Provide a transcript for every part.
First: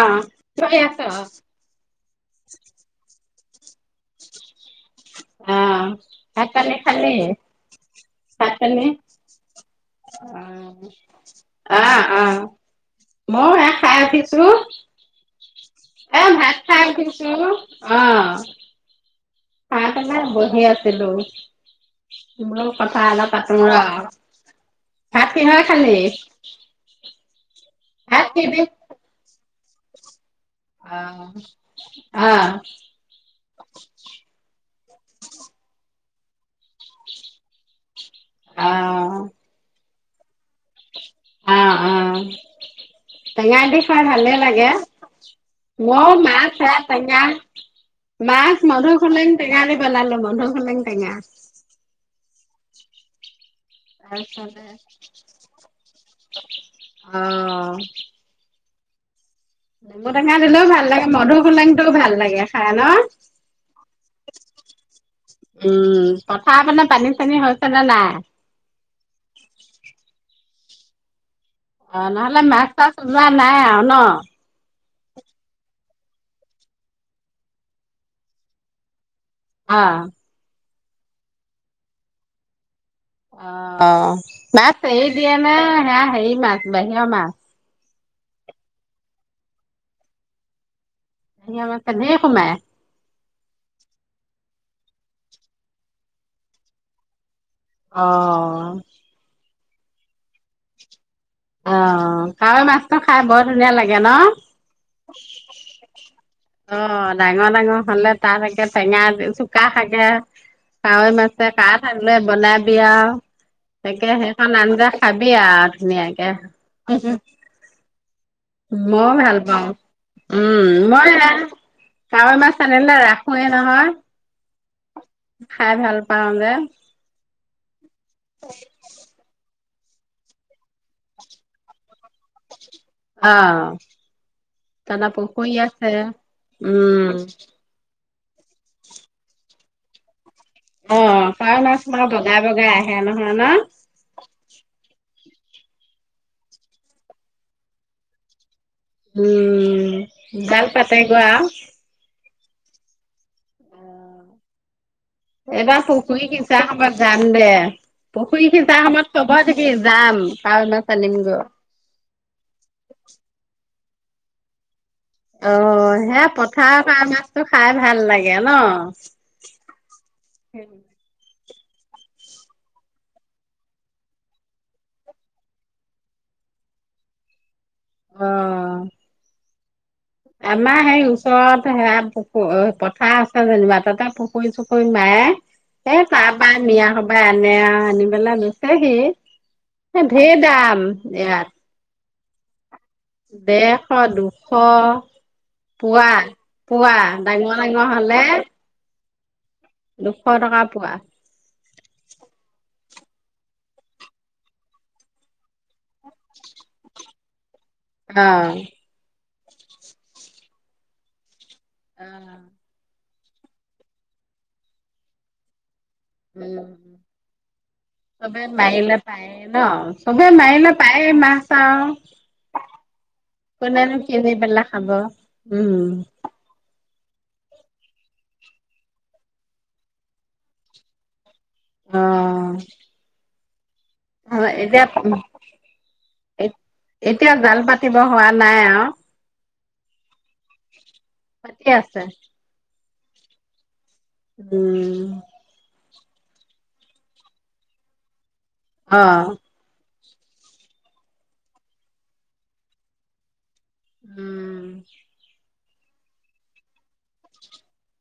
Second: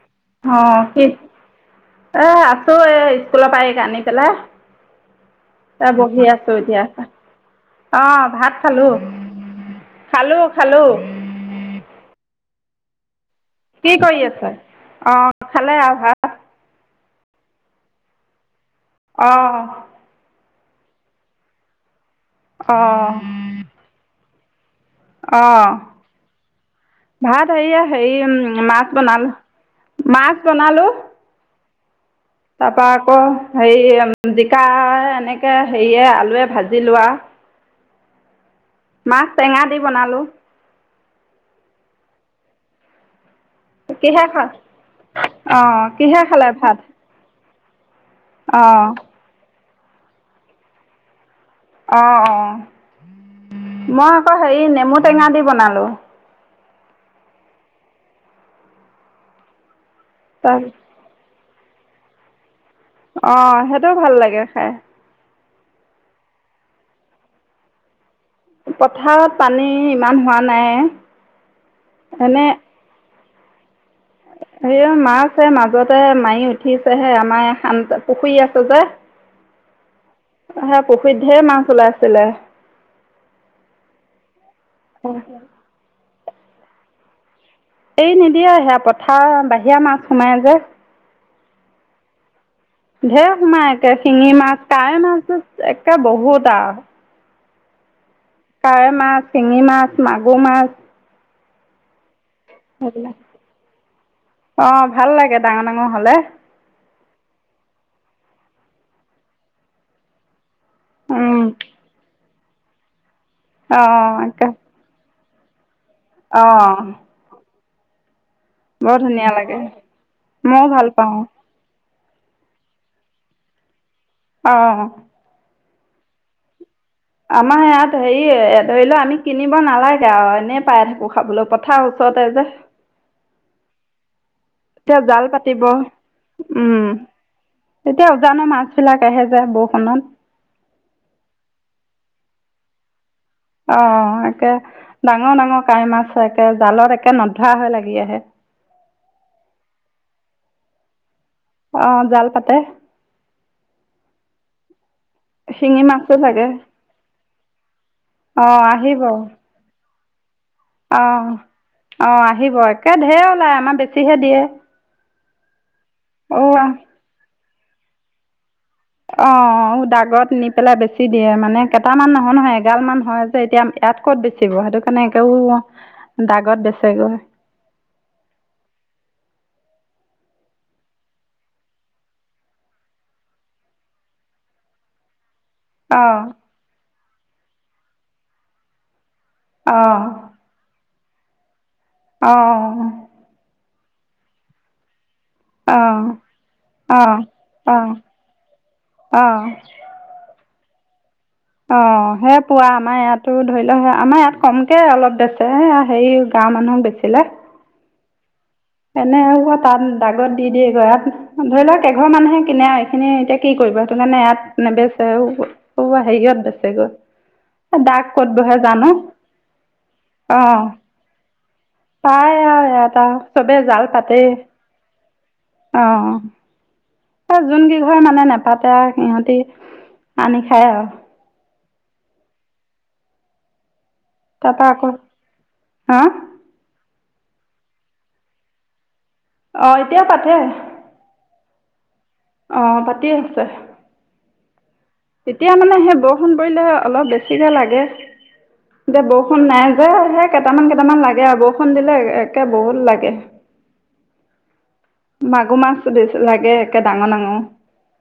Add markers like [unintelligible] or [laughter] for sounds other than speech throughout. অ অ, থৈ আছ কি এ আছো এই স্কুল পা এইক আনি পেলাই। অ, এ বহি ভাত আছো খালি এতিয়া খালি, অ ভাত খালি খালো খালো অ, খালো অ অ। মই কি খাই কৰি উঠিছো, আছে অ খালে আৰু এ ভাত খাই উঠিছো হেল্লো অ। অ খাই পেলাই বহি আছিলো। বোলো অ কথা অলপ পাতো আও। ভাত অ কিহে খালি। ভাত সৰিয়হ হেই, ভাত উম কিহেদি মাছ বনালো। মাছ অ কি তাৰ পৰা আকৌ হেৰি জিকা এনেকে হেৰিয়ে আলু ভাজি লোৱা অ মাছ টেঙা দি বনালো আহ আহ টেঙা দি খাই কিহে ভালে খাল লাগে অ ময়ো কিহে খালে মাছ ভাত সেয়া টেঙা মাছ অ মধুখোলেং টেঙা দি বনালো মধুখোলেং টেঙা অ অ মই আকৌ তাৰপিছতে হেৰি নেমু টেঙা দি বনালো আহ নেমু টেঙা তাৰ দিলেও ভাল লাগে মধু ফোলেংটো ভাল লাগে খাই ন অ সেইটোও ভাল লাগে খাই উম পথাৰ ফালে পানী চানী হৈছে নে নাই পথাৰত পানী ইমান হোৱা নাই অ নহলে এনে মাছ চাছ ওলোৱা নাই আৱ ন হেই মাছে মাজতে মাৰি উঠিছে হে আমাৰ পুখুৰী আছে যে অ তহতৰ পুখুৰীত ধেৰ মাছ ওলাইছিলে অ বাছ সেৰি দিয়ে নে এৰি সেয়া সেৰি মাছ বাহিৰা মাছ। এই নিদিয়ে সেয়া পথাৰ বাহিৰা মাছ সোমাই যে। দুনিয়া মাছ কেনে সোমাই। ধেই সোমাই একে শিঙি মাছ, কাৱৈ মাছটো একে বহুত আৰু। অ কাৱৈ মাছ, শিঙি মাছ, মাগুৰ মাছ, অ', কাৱৈ মাছটো সেইবিলাক খাই বৰ ধুনীয়া লাগে ন। অঁ ভাল লাগে ডাঙৰ ডাঙৰ হ'লে অ', ডাঙৰ-ডাঙৰ হ'লে তাত চাগে টেঙা চুকা শাকে কাৱৈ উম। মাছে কা থাকে বনাই বিয়া তাকে অ', সেইখন আকাশ আঞ্জা খাব দিয়া ধুনীয়া তাকে। অ', বৰ মই ধুনীয়া ভাল লাগে পাওঁ। ময়ো উম' ভাল মই পাওঁ ভা কাৱৈ মাছ আনিলে ৰাখোৱে নহয়। অ', খাই ভাল পাওঁ যে। আমাৰ হেৰি ধৰি লও আমি কিনিম খাব নালাগে আৰু এনেই পাই থাকো খাবলৈ পথাৰ ওচৰতে যে। অ', এতিয়া তাৰ জাল পুখুৰী পাতিব আছে। উম', এ উজানৰ মাছ বিলাক আহে যে বৰষুণত। অ', কাৱৈ মাছ বগাই-বগাই আহে ন। নহয় অ', তাকে দা ডাঙৰ-ডাঙৰ কাৱৈ মাছ একে জালত একে নধৰা হয় লাগি আহে। উম' জাল পাতে অ' জাল পাতি এ শিঙি এইবাৰ মাছো পুখুৰী লাগে সিচা সময়ত যাম। ন [unintelligible] পুখুৰী সিচাৰ সময়ত খবৰ দিবি। যাম। কাৱৈ মাছ আনিমগৈ অ-অ আহিব একে ঢেই ওলাই আমাৰ বেছি চিহে দিয়ে। অ', এ অ', পথাৰ কাৰণে এইটো খাই ভাল লাগে ন? অ দাগত নি পেলাই বেছি দিয়ে মানে। কেইটামান নহয় নহয়, এগাল মান হয় যে এতিয়া ইয়াত ক'ত বেচিব, সেইটো কাৰণে একেও দাগত বেছেগৈ। অহ আমাৰ সেই ওচৰত সেয়া পুখুৰী পথাৰ আছে যেনিবা, তাতে পুখুৰী চুখুৰী নাই। এ অ', তাৰ পৰা নিয়া। পাই আনে আনি পেলাই বেছেহি। অ', হে ধেৰ দাম। ইয়াত অ অ ডেৰশ, দুশ পোৱা অ', পোৱা অ', দাঙিব লাগিব নহলে। অ দুশ টকা পোৱা অ সেই পুৱা আমাৰ ইয়াতো ধৰি লওক আমাৰ ইয়াত কমকে অলপ বেছে, হেৰি গাঁৱৰ মানুহক বেচিলে অ এনে আৰু। হওঁ তাত দাগত দি দিয়ে গৈ ধৰি লওক অ এঘৰ মানুহে কিনে এইখিনি। এতিয়া কি কৰিবা, সেইটো কাৰণে ইয়াত নেবেছে আৰু। উ দাগ ক'ত চবে বহে জানো মাৰিলে পায় ন? চবে মাৰিলে পায় মাছ। আৰু পায় আৰু এটা চবে জাল কোনেনো পাতেই। কিনি পেলাই খাব উম অ যোন কেইঘৰে মানে নেপাতে আৰু সিহঁতি আনি খায় আৰু। অহ তাৰপৰা আকৌ হম্। এ এতিয়া জাল পাতিব হোৱা নাই আৰু অ এতিয়া পাতে। [unintelligible] আছে আহ পাতিয়ে আছে। উম তেতিয়া মানে হে ব বৰষুণ পৰিলে অলপ বেছিকে লাগে। অ এতিয়া বৰষুণ নাই যে হে কেইটামান কেইটামান লাগে আৰু বৰষুণ দিলে একে বহুত লাগে। উম মাক মাগুৰ মাছ, বেছি লাগে একে ডাঙৰ -ডাঙৰ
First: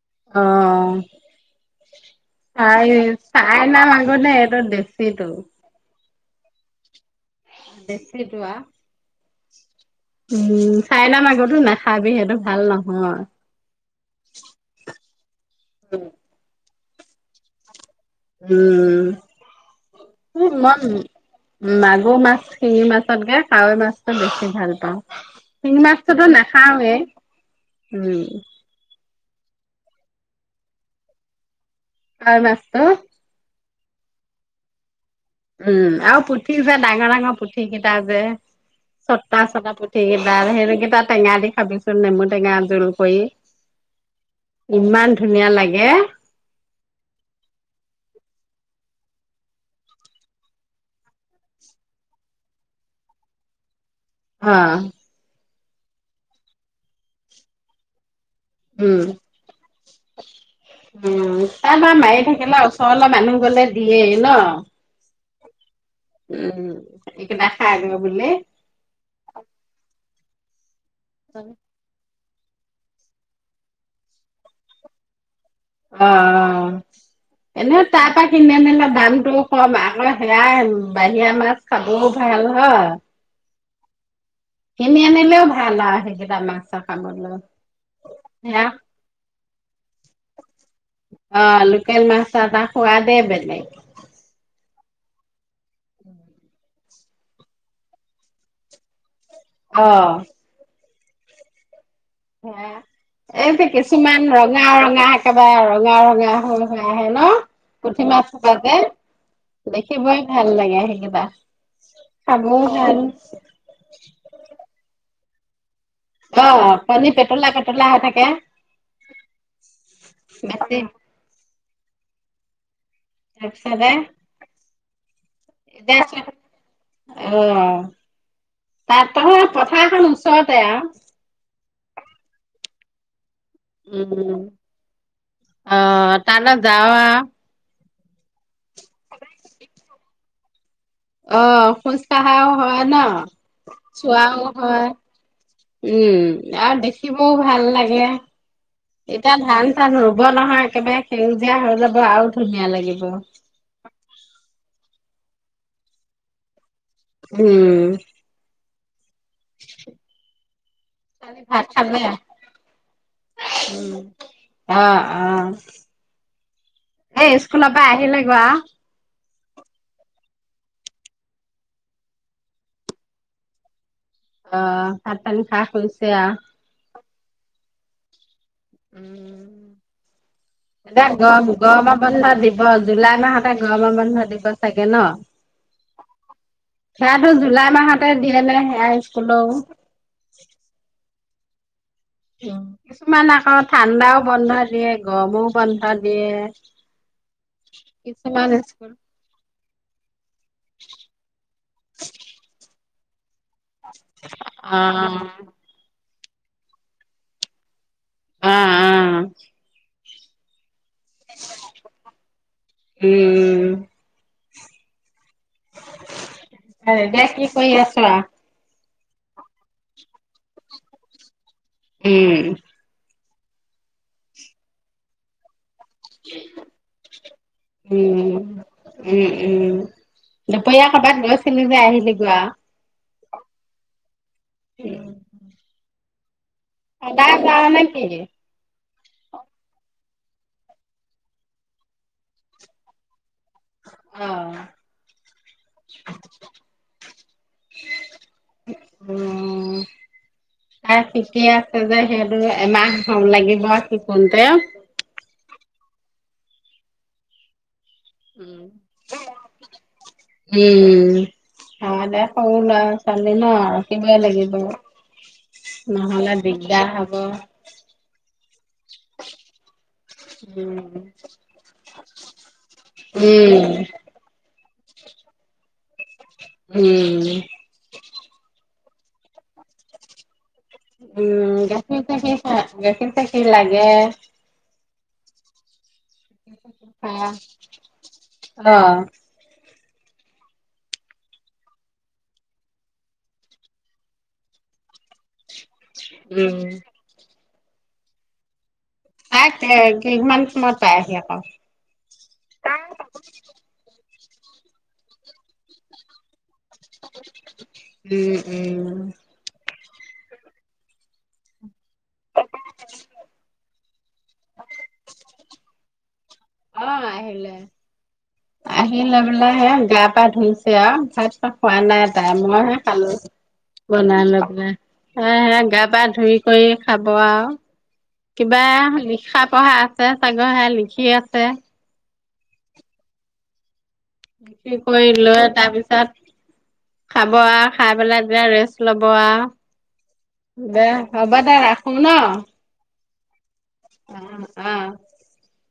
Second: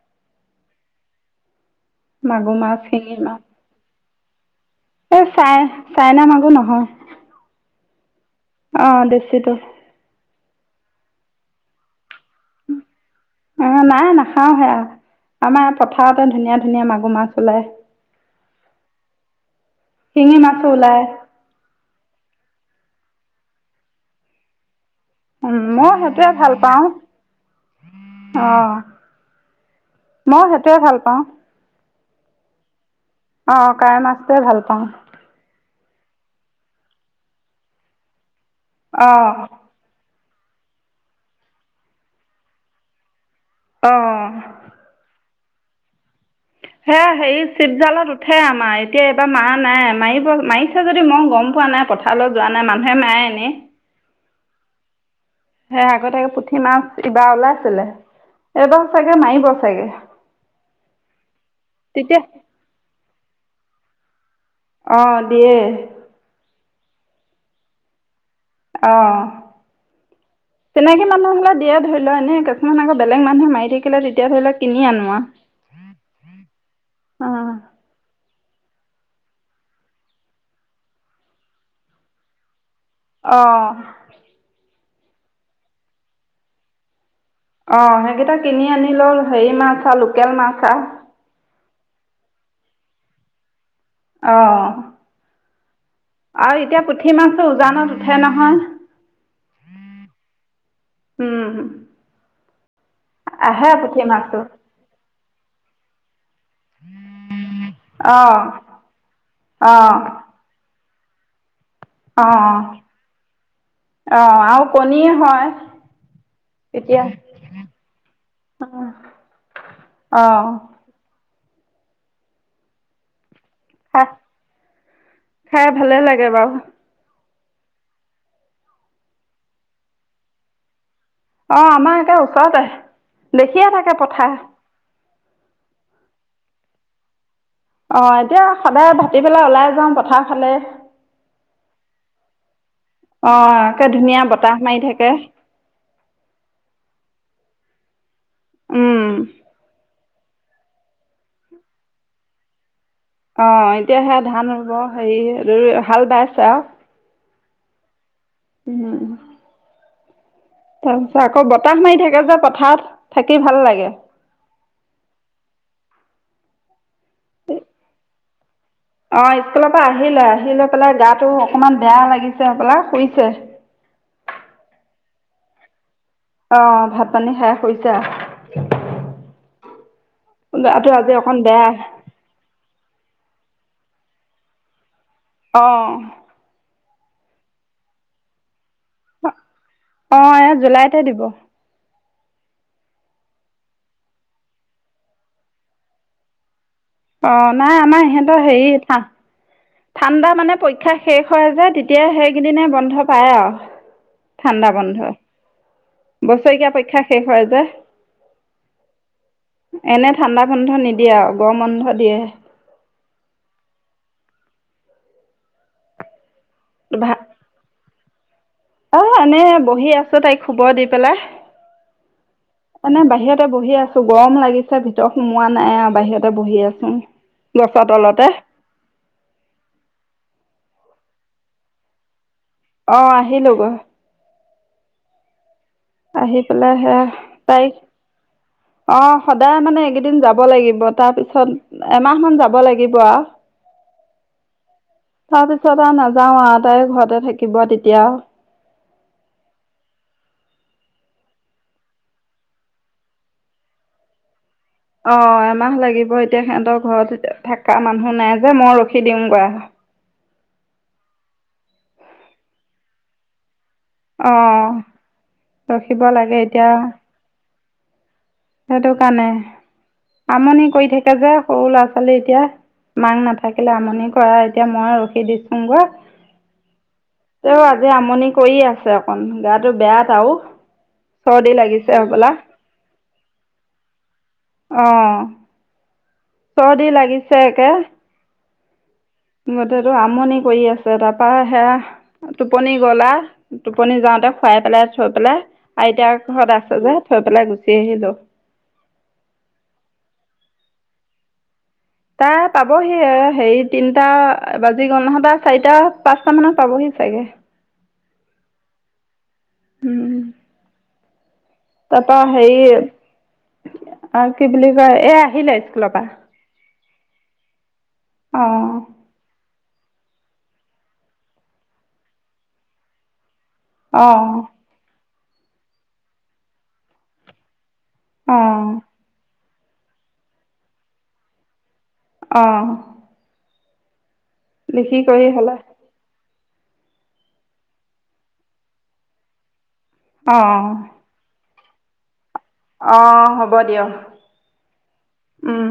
অহ ', মাগুৰ মাছ [unintelligible] শিঙি মাছ [unintelligible] এ, এই চাই দেছিটো। চাইনা মাগুৰ নহয়। [unintelligible] কিটোৱা। চিটো। উম', চাই লম আগতো নাখাবি হেতু। অ ', নাই নাখাও সেয়া আমাৰ পথাৰতে ধুনীয়া, ধুনীয়া মাগুৰ -মাছ ওলায়। উম', শিঙি উম, মাছো মম ওলায় মাগুৰ মাছ, শিঙি মাছত গে কাৱৈ মাছতো, বেছি ভাল পাওঁ। উম', শিঙি মই মাছটোতো সেইটোয়ে ভাল পাওঁ। নাখাওৱে উম অহ ', মই সেইটোৱে ভাল পাওঁ। কাৱৈ মাছটো। অ', কাৱৈ মাছটোৱে ভাল পাওঁ। উম', আৰু পুঠি যে ডাঙৰ -ডাঙৰ পুঠি কেইটা যে, অঁ ছটা- ছটা পুঠি, তাৰ সেকেইটা টেঙা দি খাবিচোন নেমু টেঙা জোল কৰি। অহ ', ইমান ধুনীয়া লাগে। সেয়া হেৰি চিটজালত উঠে আমাৰ এতিয়া এইবাৰ মাৰা নাই, মাৰিব, মাৰিছে যদি মই গম পোৱা নাই পথাৰত যোৱা নাই মানুহে মাৰে এনে, হা, সেই আগতে পুঠি মাছ ইবাৰ ওলাইছিলে। এবাৰ উম চাগে মাৰিব চাগে, উম তাৰপৰা তেতিয়া, মাৰি থাকিলে ওচৰলে মানুহ গলে দিয়েই ন, ' অহ ', দিয়ে। এইকেইটা খাই দিব বোলে। অহ ', তেনেকে মানুহ হলে দিয়ে ধৰি লোৱা এনে, কিছুমান আকৌ বেলেগ মানুহে মাৰি থাকিলে, তেতিয়া ধৰি লক কিনি আনোৱা, অ ', - অ', এনে তাৰপা, কিনি আনিলে দামটোও কম, আকৌ সেয়াই বাহিৰা মাছ খাবও ভাল হয়। অহ ', কিনি আনিলেও ভাল আৰু সেইকেইটা মাং চা খাবলৈ। অ সেইকেইটা সেয়া কিনি আনিলেই হেৰি মাছ আৰু লোকেল মাছ আৰু। অ লোকেল মাছৰ হোৱাদে বেলেগ। আহ আৰু এতিয়া পুঠি পুঠি মাছটো উজানত উঠে নহয়। অ। উম। হা এই যে আহে পুঠি কিছুমান মাছটো ৰঙা ৰঙা একেবাৰে ৰঙা ৰঙা হৈ আহে ন পুঠি অ মাছ চোপাতে অ দেখিবই ভাল লাগে সেইেই বাহ অ অ আৰু কণীয়েে হয়। অ এতিয়া কণী পেটলা পেটলা হৈ থাকে। অ তাৰপিছতে খা খাই ভালে লাগে এতিয়া বাৰু অ তাত তহত পথাৰ এখন ওচৰতে আৰু অ আমাৰ একে ওচৰতে আহ দেখিয়ে থাকে পথাৰ। উম অ তালে জাও আও। অ এতিয়া সদায় ভাতি পেলাই ওলাই যাওঁ পথাৰ। ভালে অ খোজ কঢ়াও হয় ন অঁ একে ধুনীয়া চোৱাও বতাহ মাৰি হয় থাকে উম আৰু দেখিব মোৰ ভাল লাগে। এটা ভাল চানো হব নহয় একেবাৰে সেউজীয়া হৈ যাব আৰু ধুনীয়া লাগিব। অ এতিয়া সেয়া ধান ৰুব হেৰি হাল বাইছ আৰু উম। উম উ [unintelligible] তাৰ পিছত কালি আকৌ ভাত বতাহ মাৰি খালে? থাকে যে পথাৰত থাকি ভাল লাগে। অ', এ স্কুলৰ পৰা আহিলে। বা অ স্কুলৰ পৰা আহিলে আহিলে পেলাই গাটো অকনমান বেয়া লাগিছে সপলা শুইছে। অ ভাত পানী খাই হৈছে আৰু। অ ভাত পানী খাই হৈছে শতা উম গাটো এনে আজি গ অকণ বেয়া গম বনা দিব জুলাই মাহতে গৰমৰ মানুহ দিব চাগে ন আহ সেয়াতো জুলাই মাহতে দিয়ে মানে অ এ জুলাইতে দিব কিছুমান আকৌ ঠাণ্ডাও বন্ধ দিয়ে গৰমও বন্ধ দিয়ে অ নাই আমাৰ ইহঁতৰ কিছুমান হেৰি স্কুল ঠাণ্ডা মানে পৰীক্ষা শেষ হৈ যোয় তেতিয়া সেইকেইদনে বন্ধ পাই পাওঁ অ বছৰেকীয়া পৰীক্ষা শেষ হয় যে অ', অ', এনে ঠাণ্ডা বন্ধ নি দিয়া গৰম বন্ধ দিয়ে উম। হয়। ভা এতিয়া কি কৰি আছ আ অ এনেয়ে বহি আছো তাইক শুব দি পেলাই উম, এনে বাহিৰত বহি আছো গৰম লাগিছে ভিতৰত সোমোৱা নাই বাহিৰতে বহি আছো গছৰ তলতে উম। বিয়া ক'বাত গৈছিলো যে আহিলি গোৱা অহ আহিলো গৈ উম আহি পেলাই সেয়া ডায় তাইক নক অ সদায় মানে এইকেইদিন যাব লাগিব তাৰপিছত এমাহ মান যাব লাগিব আ অ', তাৰপিছত আৰু নাযাও আ তাই ঘৰতে থাকিব তেতিয়া উম তাই শিকি আছে যে সেইটো এমাহ হ লাগিব শিকোংতে অ মাহ লাগিব এতিয়া সিহঁতৰ ঘৰত থাক তা মানুহ নাই যে উম। মই ৰখি দিমগৈ উম হয় দে সৰু ল'ৰা ছোৱালী ন থাকিবই অ লাগিব ৰখিব লাগে নহলে এতিয়া দিগদাৰ হব সেইটো কাৰণে আমনি কৰি উম, থাকে যে সৰু ল'ৰা ছোৱালী এতিয়া মাঁক উম, নাথাকিলে আমনি কৰে। এতিয়া মই ৰখি দিছোংগৈ। উম। তেওঁ আজি আমনি কৰি আছে। অকন গাটো বেয়া তাও। উম গাখীৰ গাখীৰ খাই আছিলে গাখীৰ। সি লাগে। অঁ। চৰ্দি লাগিছে একে। অ গোটেইটো আমনি কৰি আছে তাৰ পৰা সেয়া টোপনি গলা টোপনি যাওঁতে খুৱাই পেলাই থৈ পেলাই আইতাক ঘৰত উম, আছে যে থৈ পেলাই গুচ পিন্ধিলো। তাই কে কিমান সময়ত পায় হি আকৌ? তাই পাব হিয়েই। হেৰি তিনটা বাজি গ'ল নহয়। তাই চাৰিটা পাঁচটা মানত পাবহি চাগে। উম উম উম তাৰ পৰা হেৰি। আক কি বুলি কয়? এই আহিলে স্কুলৰ পৰা? অ' আহিলে। আহি অঁ লৈ পেলাই হেইয়া গা পা ধুইছে আৰু ভাত চাট খোৱা নাই তাই মইহে খালো। বনাই অঁ লৈ পেলাই। তাই হে গা পা ধুই কৰি খাব আৰু। কিবা অঁ লিখাত পঢ়া আছে চাগৈ সেইয়া লিখি আছে। অহ। লিখি কৰি লৈ হ'লে তাৰপিছত খাব আৰ। খাই পেলাই তেতিয়া ৰেষ্ট ল'ব আৰ। অঁ দে হ'ব দে ৰাখ। সোনৰ? অ' হব। হ'ব দিয়ক। অ'। উম।